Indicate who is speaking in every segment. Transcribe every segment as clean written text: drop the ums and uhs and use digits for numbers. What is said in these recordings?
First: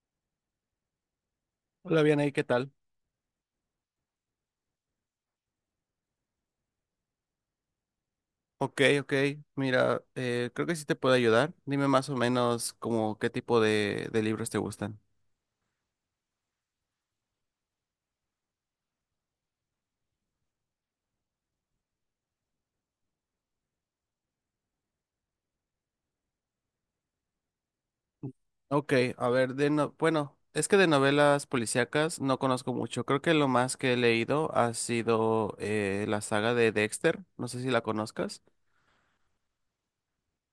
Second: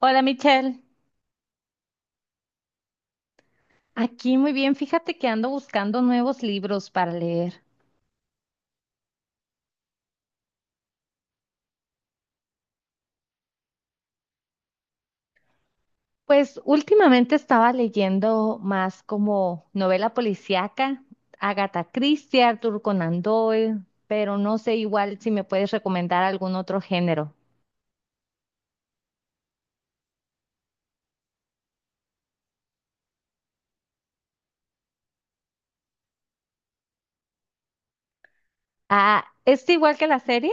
Speaker 1: Hola Michelle,
Speaker 2: Hola, bien ahí, ¿qué tal?
Speaker 1: aquí muy bien. Fíjate que ando buscando nuevos libros para leer.
Speaker 2: Ok, ok. Mira, creo que sí te puedo ayudar. Dime más o menos como qué tipo de libros te gustan.
Speaker 1: Pues últimamente estaba leyendo más como novela policíaca, Agatha Christie, Arthur Conan Doyle, pero no sé, igual si me puedes recomendar algún otro género.
Speaker 2: Ok, a ver, de no, bueno, es que de novelas policíacas no conozco mucho. Creo que lo más que he leído ha sido la saga de Dexter. No sé si la conozcas.
Speaker 1: Ah, ¿es igual que la serie?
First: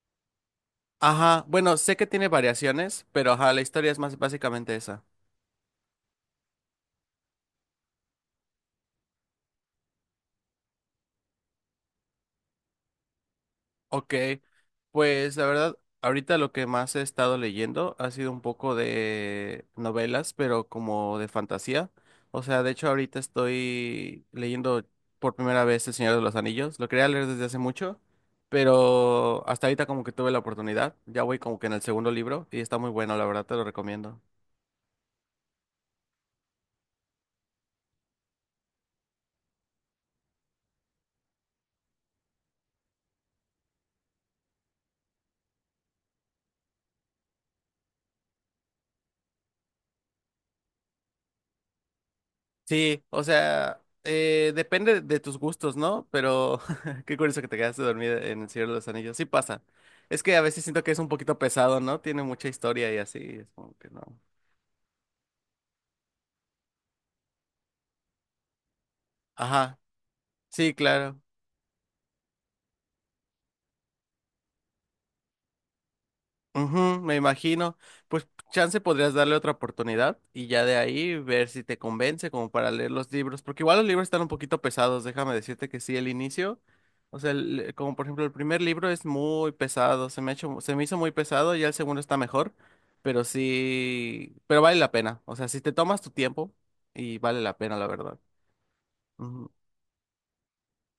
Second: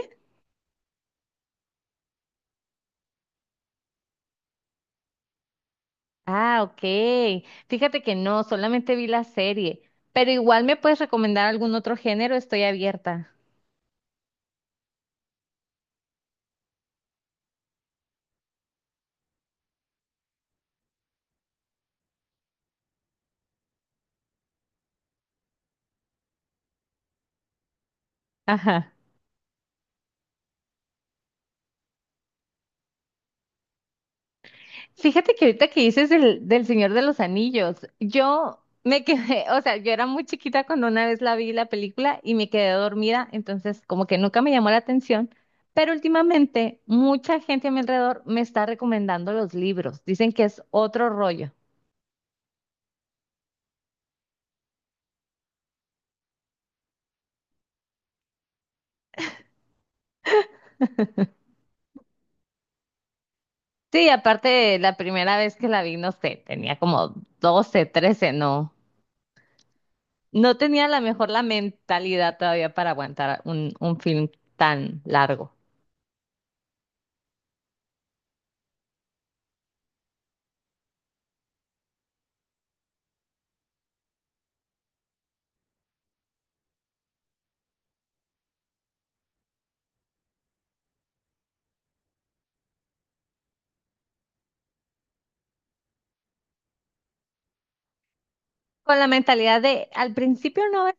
Speaker 2: Ajá, bueno, sé que tiene variaciones, pero ajá, la historia es más básicamente esa.
Speaker 1: Ah, ok. Fíjate que no, solamente vi la serie, pero igual me puedes recomendar algún otro género, estoy abierta.
Speaker 2: Ok, pues la verdad, ahorita lo que más he estado leyendo ha sido un poco de novelas, pero como de fantasía. O sea, de hecho ahorita estoy leyendo por primera vez El Señor de los Anillos. Lo quería leer desde hace mucho,
Speaker 1: Ajá.
Speaker 2: pero hasta ahorita como que tuve la oportunidad. Ya voy como que en el segundo libro y está muy bueno, la verdad te lo recomiendo.
Speaker 1: Fíjate que ahorita que dices del Señor de los Anillos, yo me quedé, o sea, yo era muy chiquita cuando una vez la vi la película y me quedé dormida, entonces como que nunca me llamó la atención, pero últimamente mucha gente a mi alrededor me está recomendando los libros, dicen que es otro rollo.
Speaker 2: Sí, o sea, depende de tus gustos, ¿no? Pero qué curioso que te quedaste dormida en El Señor de los Anillos. Sí pasa. Es que a veces siento que es un poquito pesado, ¿no? Tiene mucha historia y así, es como que no.
Speaker 1: Sí, aparte la primera vez que la vi, no sé, tenía como 12, 13, no,
Speaker 2: Ajá,
Speaker 1: no
Speaker 2: sí,
Speaker 1: tenía a lo
Speaker 2: claro.
Speaker 1: mejor la mentalidad todavía para aguantar un film tan largo,
Speaker 2: Ujú, me imagino. Pues chance podrías darle otra oportunidad y ya de ahí ver si te convence como para leer los libros, porque igual los libros están un poquito pesados, déjame decirte que sí, el inicio, o sea, como por ejemplo el primer libro es muy pesado, se me ha hecho, se me hizo muy pesado, ya el segundo está mejor, pero sí, pero vale la pena, o sea, si te tomas tu tiempo y vale la pena, la verdad.
Speaker 1: con la
Speaker 2: Ujú.
Speaker 1: mentalidad de al principio no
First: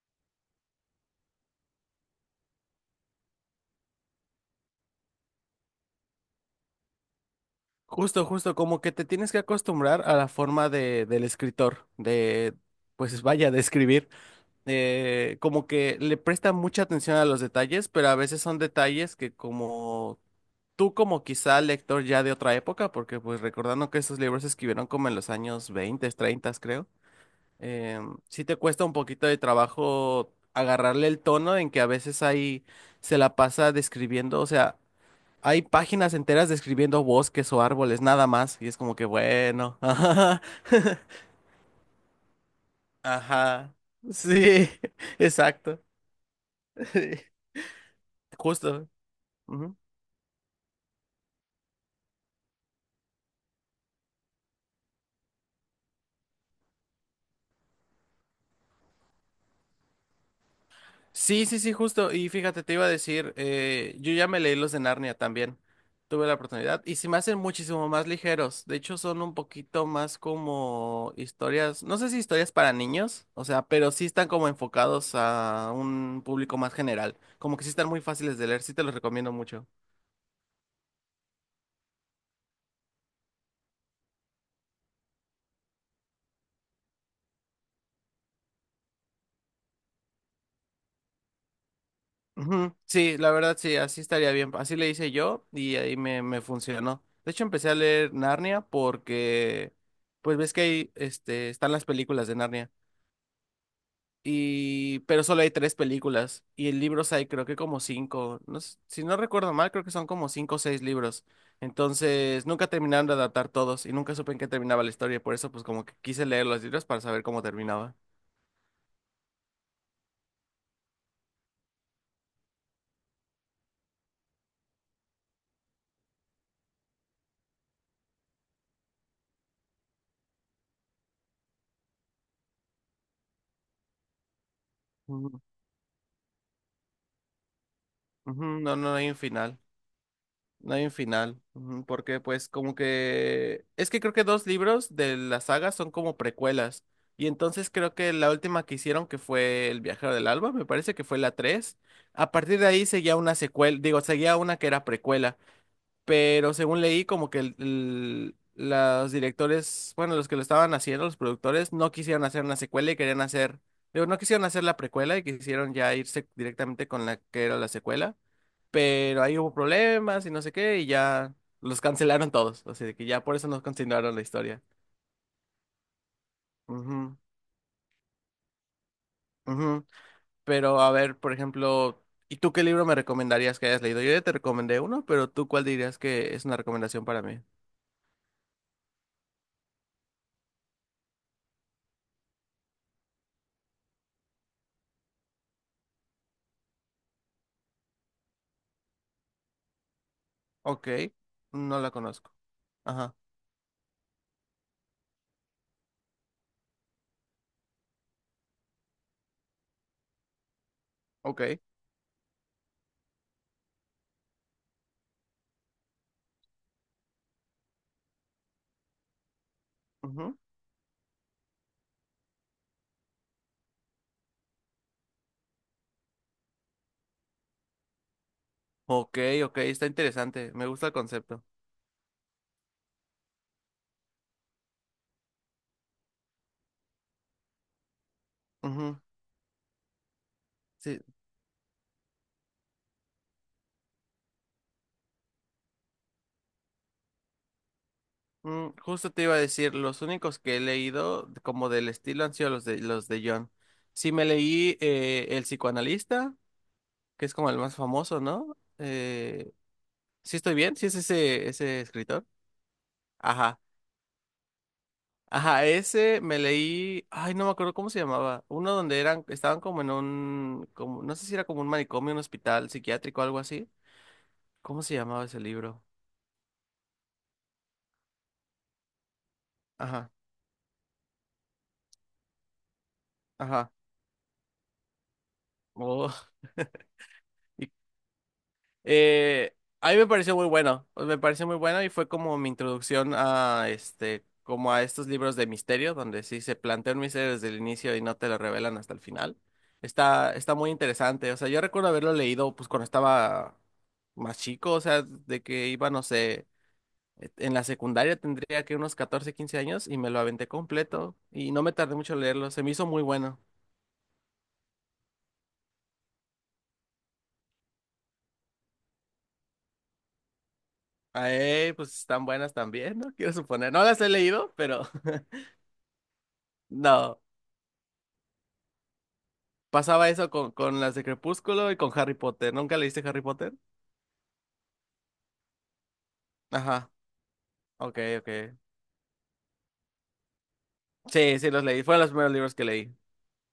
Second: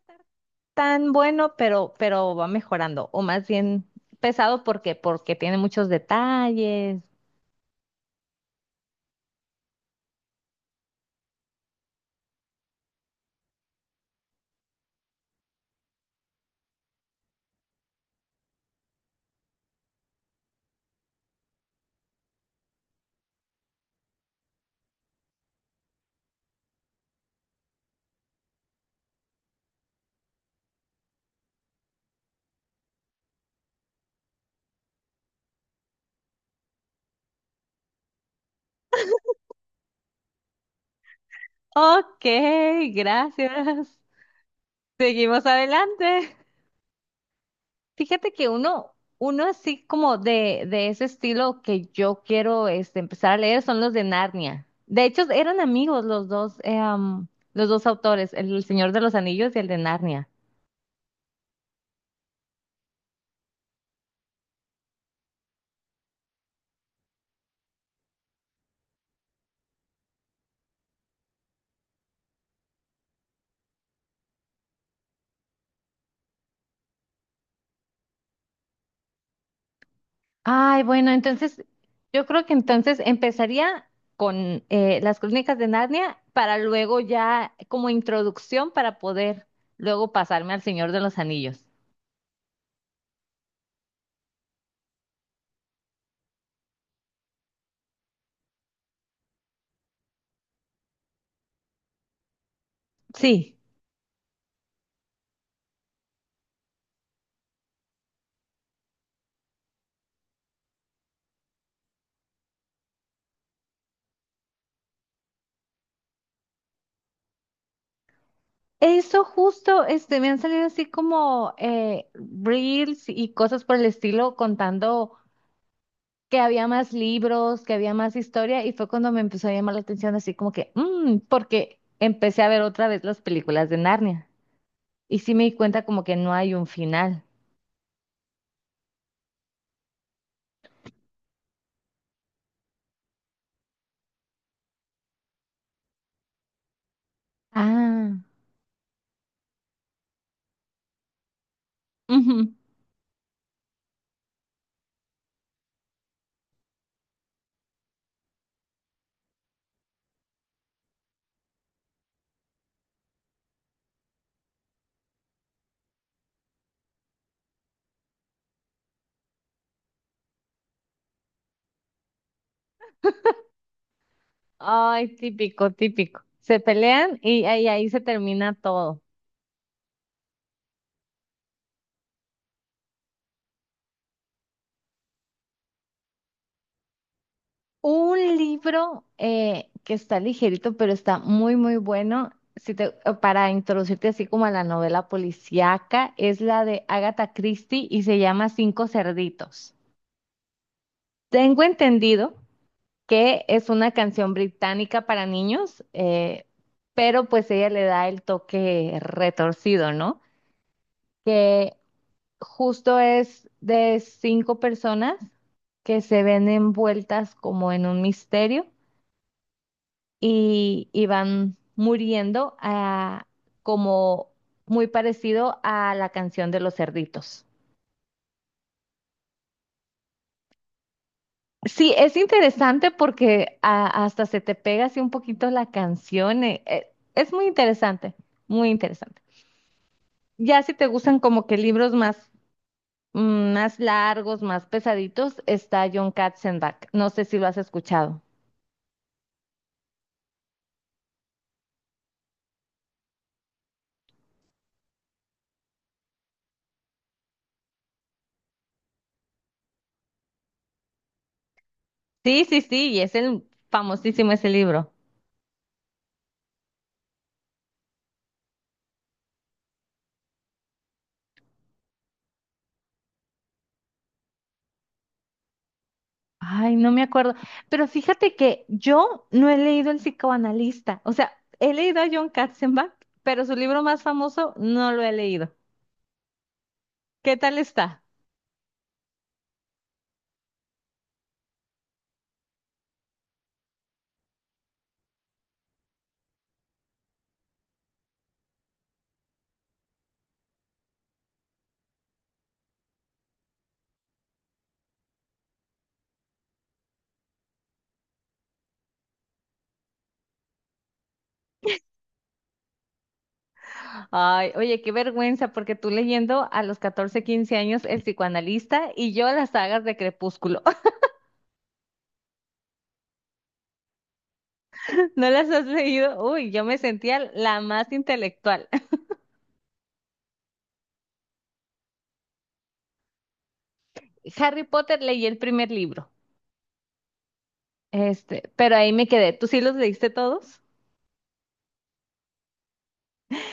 Speaker 1: tan bueno, pero va mejorando, o más bien pesado porque, porque tiene muchos detalles.
Speaker 2: Justo, justo, como que te tienes que acostumbrar a la forma de, del escritor, de, pues vaya, de escribir. Como que le presta mucha atención a los detalles, pero a veces son detalles que como tú como quizá lector ya de otra época, porque pues recordando que estos libros se escribieron como en los años 20, 30, creo, eh, sí te cuesta un poquito de trabajo agarrarle el tono en que a veces ahí se la pasa describiendo, o sea, hay páginas enteras describiendo bosques o árboles, nada más, y es como que bueno,
Speaker 1: Ok,
Speaker 2: ajá,
Speaker 1: gracias.
Speaker 2: sí,
Speaker 1: Seguimos
Speaker 2: exacto.
Speaker 1: adelante. Fíjate que
Speaker 2: Justo.
Speaker 1: uno
Speaker 2: Ujú.
Speaker 1: así como de ese estilo que yo quiero empezar a leer son los de Narnia. De hecho, eran amigos los dos, los dos autores, el Señor de los Anillos y el de Narnia.
Speaker 2: Sí, sí, sí, justo. Y fíjate, te iba a decir, yo ya me leí los de Narnia también. Tuve la oportunidad. Y se me hacen muchísimo más ligeros. De hecho, son un poquito más como historias, no sé si historias para niños, o sea, pero sí están como enfocados a un público más general. Como que sí están muy fáciles de leer, sí te los recomiendo mucho.
Speaker 1: Ay, bueno, entonces yo creo que entonces empezaría con las crónicas de Narnia para luego ya como introducción para poder luego pasarme al Señor de los Anillos.
Speaker 2: Ujú, sí, la verdad sí, así estaría bien. Así le hice yo y ahí me funcionó. De hecho, empecé a leer Narnia porque, pues ves que ahí este, están las películas de Narnia.
Speaker 1: Sí,
Speaker 2: Y, pero solo hay tres películas y en libros hay creo que como cinco. No, si no recuerdo mal, creo que son como cinco o seis libros. Entonces, nunca terminaron de adaptar todos y nunca supe en qué terminaba la historia. Por eso, pues como que quise leer los libros para saber cómo terminaba.
Speaker 1: eso justo, me han salido así como reels y cosas por el estilo contando que había más libros, que había más historia y fue cuando me empezó a llamar la atención así como que, "Mm", porque empecé a ver otra vez las películas de Narnia y sí
Speaker 2: Ujú,
Speaker 1: me di cuenta como que no hay un final.
Speaker 2: ujú, no, no hay un final. No hay un final, ujú, porque pues como que... Es que creo que dos libros de la saga son como precuelas. Y entonces creo que
Speaker 1: Ah,
Speaker 2: la última que hicieron, que fue El Viajero del Alba, me parece que fue la tres. A
Speaker 1: ujú.
Speaker 2: partir de ahí seguía una secuela, digo, seguía una que era precuela. Pero según leí, como que los directores, bueno, los que lo estaban haciendo, los productores, no quisieron hacer una secuela y querían hacer... Digo, no quisieron hacer la precuela y quisieron ya irse directamente con la que era la secuela, pero ahí hubo problemas y no sé qué, y ya los cancelaron todos, así de que ya por eso no continuaron la historia.
Speaker 1: Ay, típico, típico. Se
Speaker 2: Ujú,
Speaker 1: pelean y ahí, ahí se termina todo.
Speaker 2: ujú. Pero a ver, por ejemplo, ¿y tú qué libro me recomendarías que hayas leído? Yo ya te recomendé uno, pero ¿tú cuál dirías que es una recomendación para mí?
Speaker 1: Un libro que está ligerito, pero está muy, muy bueno, si te- para introducirte así como a la novela policíaca, es la de Agatha Christie y se llama Cinco Cerditos.
Speaker 2: Ok,
Speaker 1: Tengo
Speaker 2: no la
Speaker 1: entendido
Speaker 2: conozco. Ajá,
Speaker 1: que es una canción británica para niños, pero pues ella le da el toque retorcido, ¿no?
Speaker 2: ok.
Speaker 1: que Justo es de cinco personas que se ven envueltas como en un misterio
Speaker 2: Ujú.
Speaker 1: y van muriendo, como muy parecido a la canción de los cerditos.
Speaker 2: Ok, ok, está interesante, me gusta el concepto.
Speaker 1: Sí, es interesante porque, hasta se te pega así un poquito la canción. Es muy interesante, muy
Speaker 2: Ujú,
Speaker 1: interesante. Ya si te
Speaker 2: sí.
Speaker 1: gustan como que libros más, más largos, más pesaditos, está John Katzenbach. No sé si lo has escuchado.
Speaker 2: Mm, justo te iba a decir, los únicos que he leído como del estilo han sido los de John. Sí me leí El psicoanalista, que es como el más famoso, ¿no? Sí estoy bien, sí es ese escritor.
Speaker 1: Sí, sí, sí, y es el
Speaker 2: Ajá.
Speaker 1: famosísimo ese libro.
Speaker 2: Ajá, ese me leí, ay, no me acuerdo cómo se llamaba, uno donde eran estaban como en un como no sé si era como un manicomio, un hospital psiquiátrico algo así. ¿Cómo se llamaba ese libro?
Speaker 1: Ay, no me acuerdo. Pero fíjate que yo no he leído El
Speaker 2: Ajá.
Speaker 1: psicoanalista. O sea, he leído a John Katzenbach, pero su
Speaker 2: Ajá.
Speaker 1: libro más famoso no lo he leído.
Speaker 2: Oh.
Speaker 1: ¿Qué tal está?
Speaker 2: Eh, a mí me pareció muy bueno, pues, me pareció muy bueno y fue como mi introducción a este, como a estos libros de misterio, donde sí se plantea un misterio desde el inicio y no te lo revelan hasta el final. Está, está muy interesante, o sea, yo recuerdo haberlo leído pues cuando estaba más chico, o sea, de que iba, no sé, en la secundaria tendría que unos 14 15 años y me lo aventé completo y no me tardé mucho en leerlo, se me hizo muy bueno.
Speaker 1: Ay, oye, qué vergüenza, porque tú leyendo a los 14, 15 años El psicoanalista y yo las sagas de Crepúsculo.
Speaker 2: Ay, pues están buenas también, ¿no? Quiero suponer, no las he leído, pero
Speaker 1: ¿No las has leído? Uy, yo me
Speaker 2: no.
Speaker 1: sentía la más intelectual.
Speaker 2: Pasaba eso con las de Crepúsculo y con Harry Potter. ¿Nunca leíste Harry Potter?
Speaker 1: Harry Potter leí el primer libro.
Speaker 2: Ajá, ok, ok.
Speaker 1: Pero ahí me quedé. ¿Tú sí los leíste todos?
Speaker 2: Sí, sí, los leí. Fueron los primeros libros que leí.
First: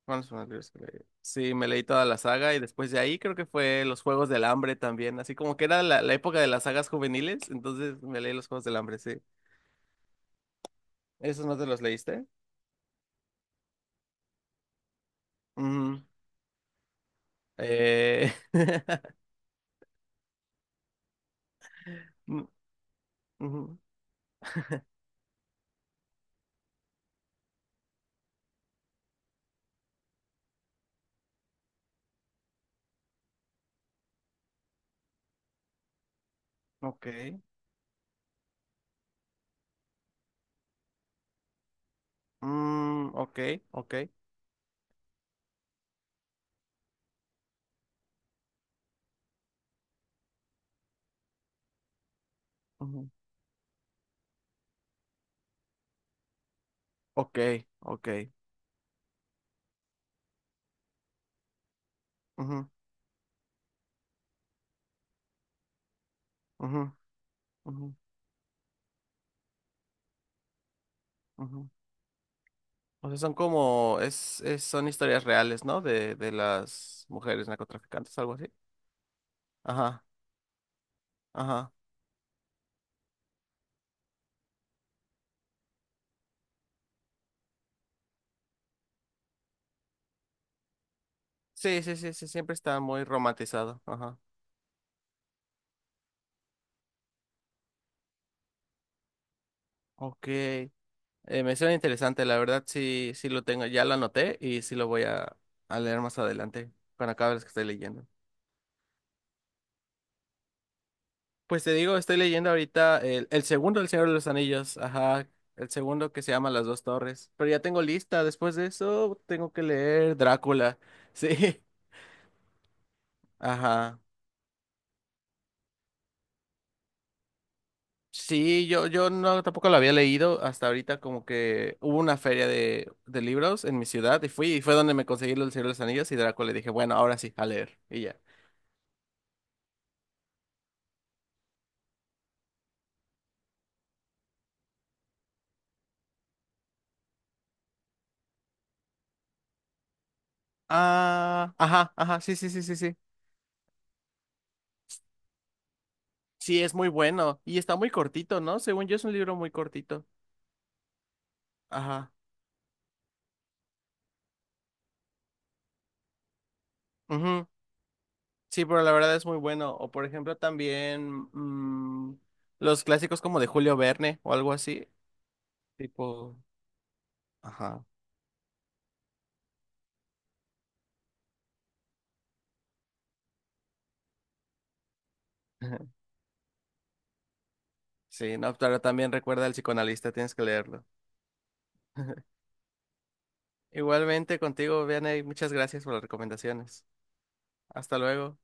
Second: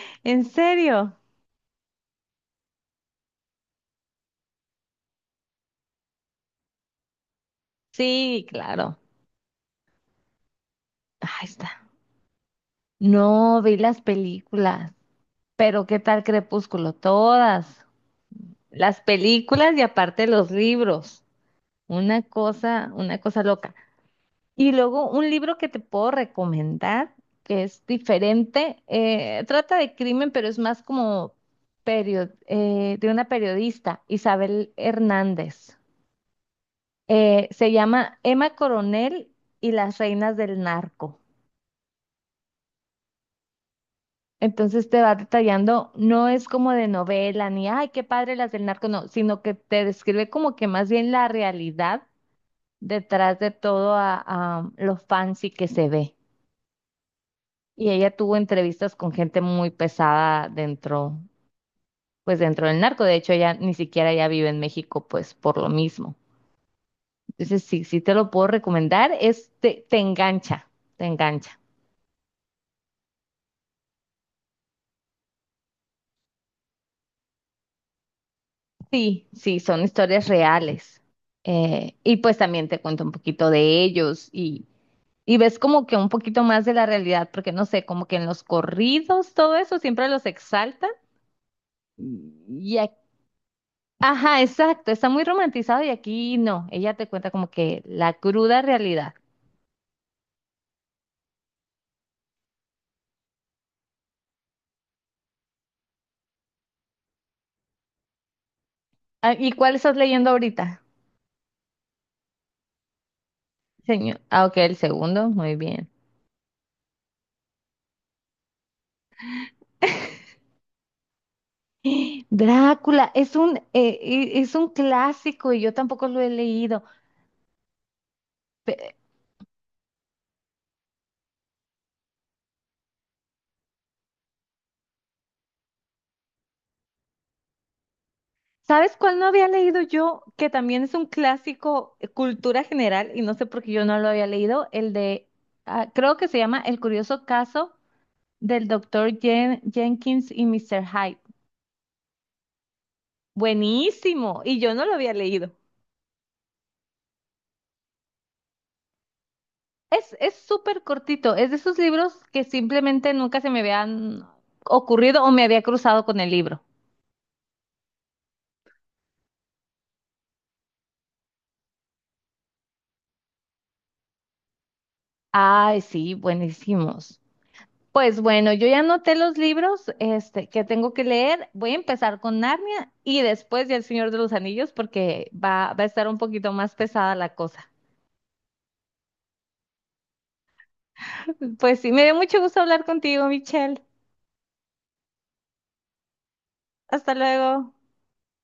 Speaker 2: Fueron los
Speaker 1: ¿En
Speaker 2: primeros libros que leí.
Speaker 1: serio?
Speaker 2: Sí, me leí toda la saga y después de ahí creo que fue Los Juegos del Hambre también. Así como que era la, la época de las sagas juveniles, entonces me leí
Speaker 1: Sí,
Speaker 2: Los Juegos del
Speaker 1: claro.
Speaker 2: Hambre, sí.
Speaker 1: Ahí
Speaker 2: ¿Esos no te los
Speaker 1: está.
Speaker 2: leíste?
Speaker 1: No, vi las películas. Pero ¿qué
Speaker 2: Ujú.
Speaker 1: tal Crepúsculo? Todas.
Speaker 2: Eh...
Speaker 1: Las películas y aparte los libros.
Speaker 2: mm,
Speaker 1: Una cosa loca.
Speaker 2: ujú.
Speaker 1: Y luego un libro que te puedo recomendar, que es diferente. Trata de crimen, pero es más como de una periodista, Isabel Hernández.
Speaker 2: Ok.
Speaker 1: Se llama Emma Coronel y las reinas del narco.
Speaker 2: Mm, ok, ok.
Speaker 1: Entonces te va detallando, no es como de novela, ni, ay, qué padre las del narco, no, sino que te describe como que más bien la realidad
Speaker 2: Ujú,
Speaker 1: detrás de todo, a lo fancy que se ve.
Speaker 2: ok,
Speaker 1: Y
Speaker 2: ok.
Speaker 1: ella tuvo entrevistas con gente muy pesada dentro, pues dentro
Speaker 2: Ujú,
Speaker 1: del narco. De hecho, ella ni siquiera ya vive en México, pues por lo mismo.
Speaker 2: ujú,
Speaker 1: Entonces, sí,
Speaker 2: ujú,
Speaker 1: sí te lo puedo recomendar, es, te engancha, te engancha.
Speaker 2: ujú. O sea, son como, son historias reales, ¿no? De las mujeres narcotraficantes, algo así.
Speaker 1: Sí, sí, son
Speaker 2: Ajá,
Speaker 1: historias reales.
Speaker 2: ajá.
Speaker 1: Y pues también te cuento un poquito de ellos. Y ves como que un poquito más de la realidad, porque no sé, como que en los corridos, todo eso siempre los exaltan.
Speaker 2: Sí, sí, sí, sí, siempre
Speaker 1: Y
Speaker 2: está
Speaker 1: aquí,
Speaker 2: muy romantizado. Ajá.
Speaker 1: ajá, exacto, está muy romantizado y aquí no, ella te cuenta como que la cruda realidad.
Speaker 2: Ok. Me suena interesante, la verdad, sí, sí lo tengo, ya lo anoté y sí lo voy a leer más adelante, cuando acabe las que estoy leyendo.
Speaker 1: Ah, ¿y cuál estás leyendo ahorita,
Speaker 2: Pues te digo, estoy leyendo ahorita el segundo del Señor de
Speaker 1: señor?
Speaker 2: los
Speaker 1: Ah, ok, el
Speaker 2: Anillos, ajá,
Speaker 1: segundo, muy
Speaker 2: el
Speaker 1: bien.
Speaker 2: segundo que se llama Las Dos Torres. Pero ya tengo lista, después de eso tengo que leer Drácula, sí,
Speaker 1: Drácula,
Speaker 2: ajá.
Speaker 1: es un clásico y yo tampoco lo he leído.
Speaker 2: Sí, yo no tampoco lo había leído hasta ahorita, como que hubo una feria de libros en mi ciudad y fui, y fue donde me conseguí el Señor de los Anillos y Draco le dije, bueno, ahora sí, a leer, y ya.
Speaker 1: ¿Sabes cuál no había leído yo? Que también es un clásico, cultura general y no sé por qué yo no lo había leído. El de, ah, creo que se llama El curioso caso del doctor Jenkins y Mr. Hyde.
Speaker 2: Ah, ajá, ajá, sí, sí, sí, sí, sí.
Speaker 1: Buenísimo. Y yo no lo había leído.
Speaker 2: Sí, es muy bueno y está muy cortito, ¿no? Según yo es un libro muy cortito.
Speaker 1: Es súper cortito. Es de esos libros
Speaker 2: Ajá.
Speaker 1: que simplemente nunca se me habían ocurrido o me había cruzado con el libro.
Speaker 2: Ujú, sí, pero la verdad es muy bueno. O por ejemplo también mm, los clásicos como de Julio Verne o algo así,
Speaker 1: Ay, sí,
Speaker 2: tipo,
Speaker 1: buenísimos.
Speaker 2: ajá.
Speaker 1: Pues bueno, yo ya anoté los libros, que tengo que leer. Voy a empezar con Narnia y después ya El Señor de los Anillos porque va, va a estar un poquito más pesada la cosa.
Speaker 2: Sí, no, pero también recuerda al psicoanalista, tienes que leerlo.
Speaker 1: Pues sí, me dio mucho gusto hablar contigo, Michelle.
Speaker 2: Igualmente contigo, Vianey, muchas gracias por las recomendaciones.
Speaker 1: Hasta luego.
Speaker 2: Hasta luego.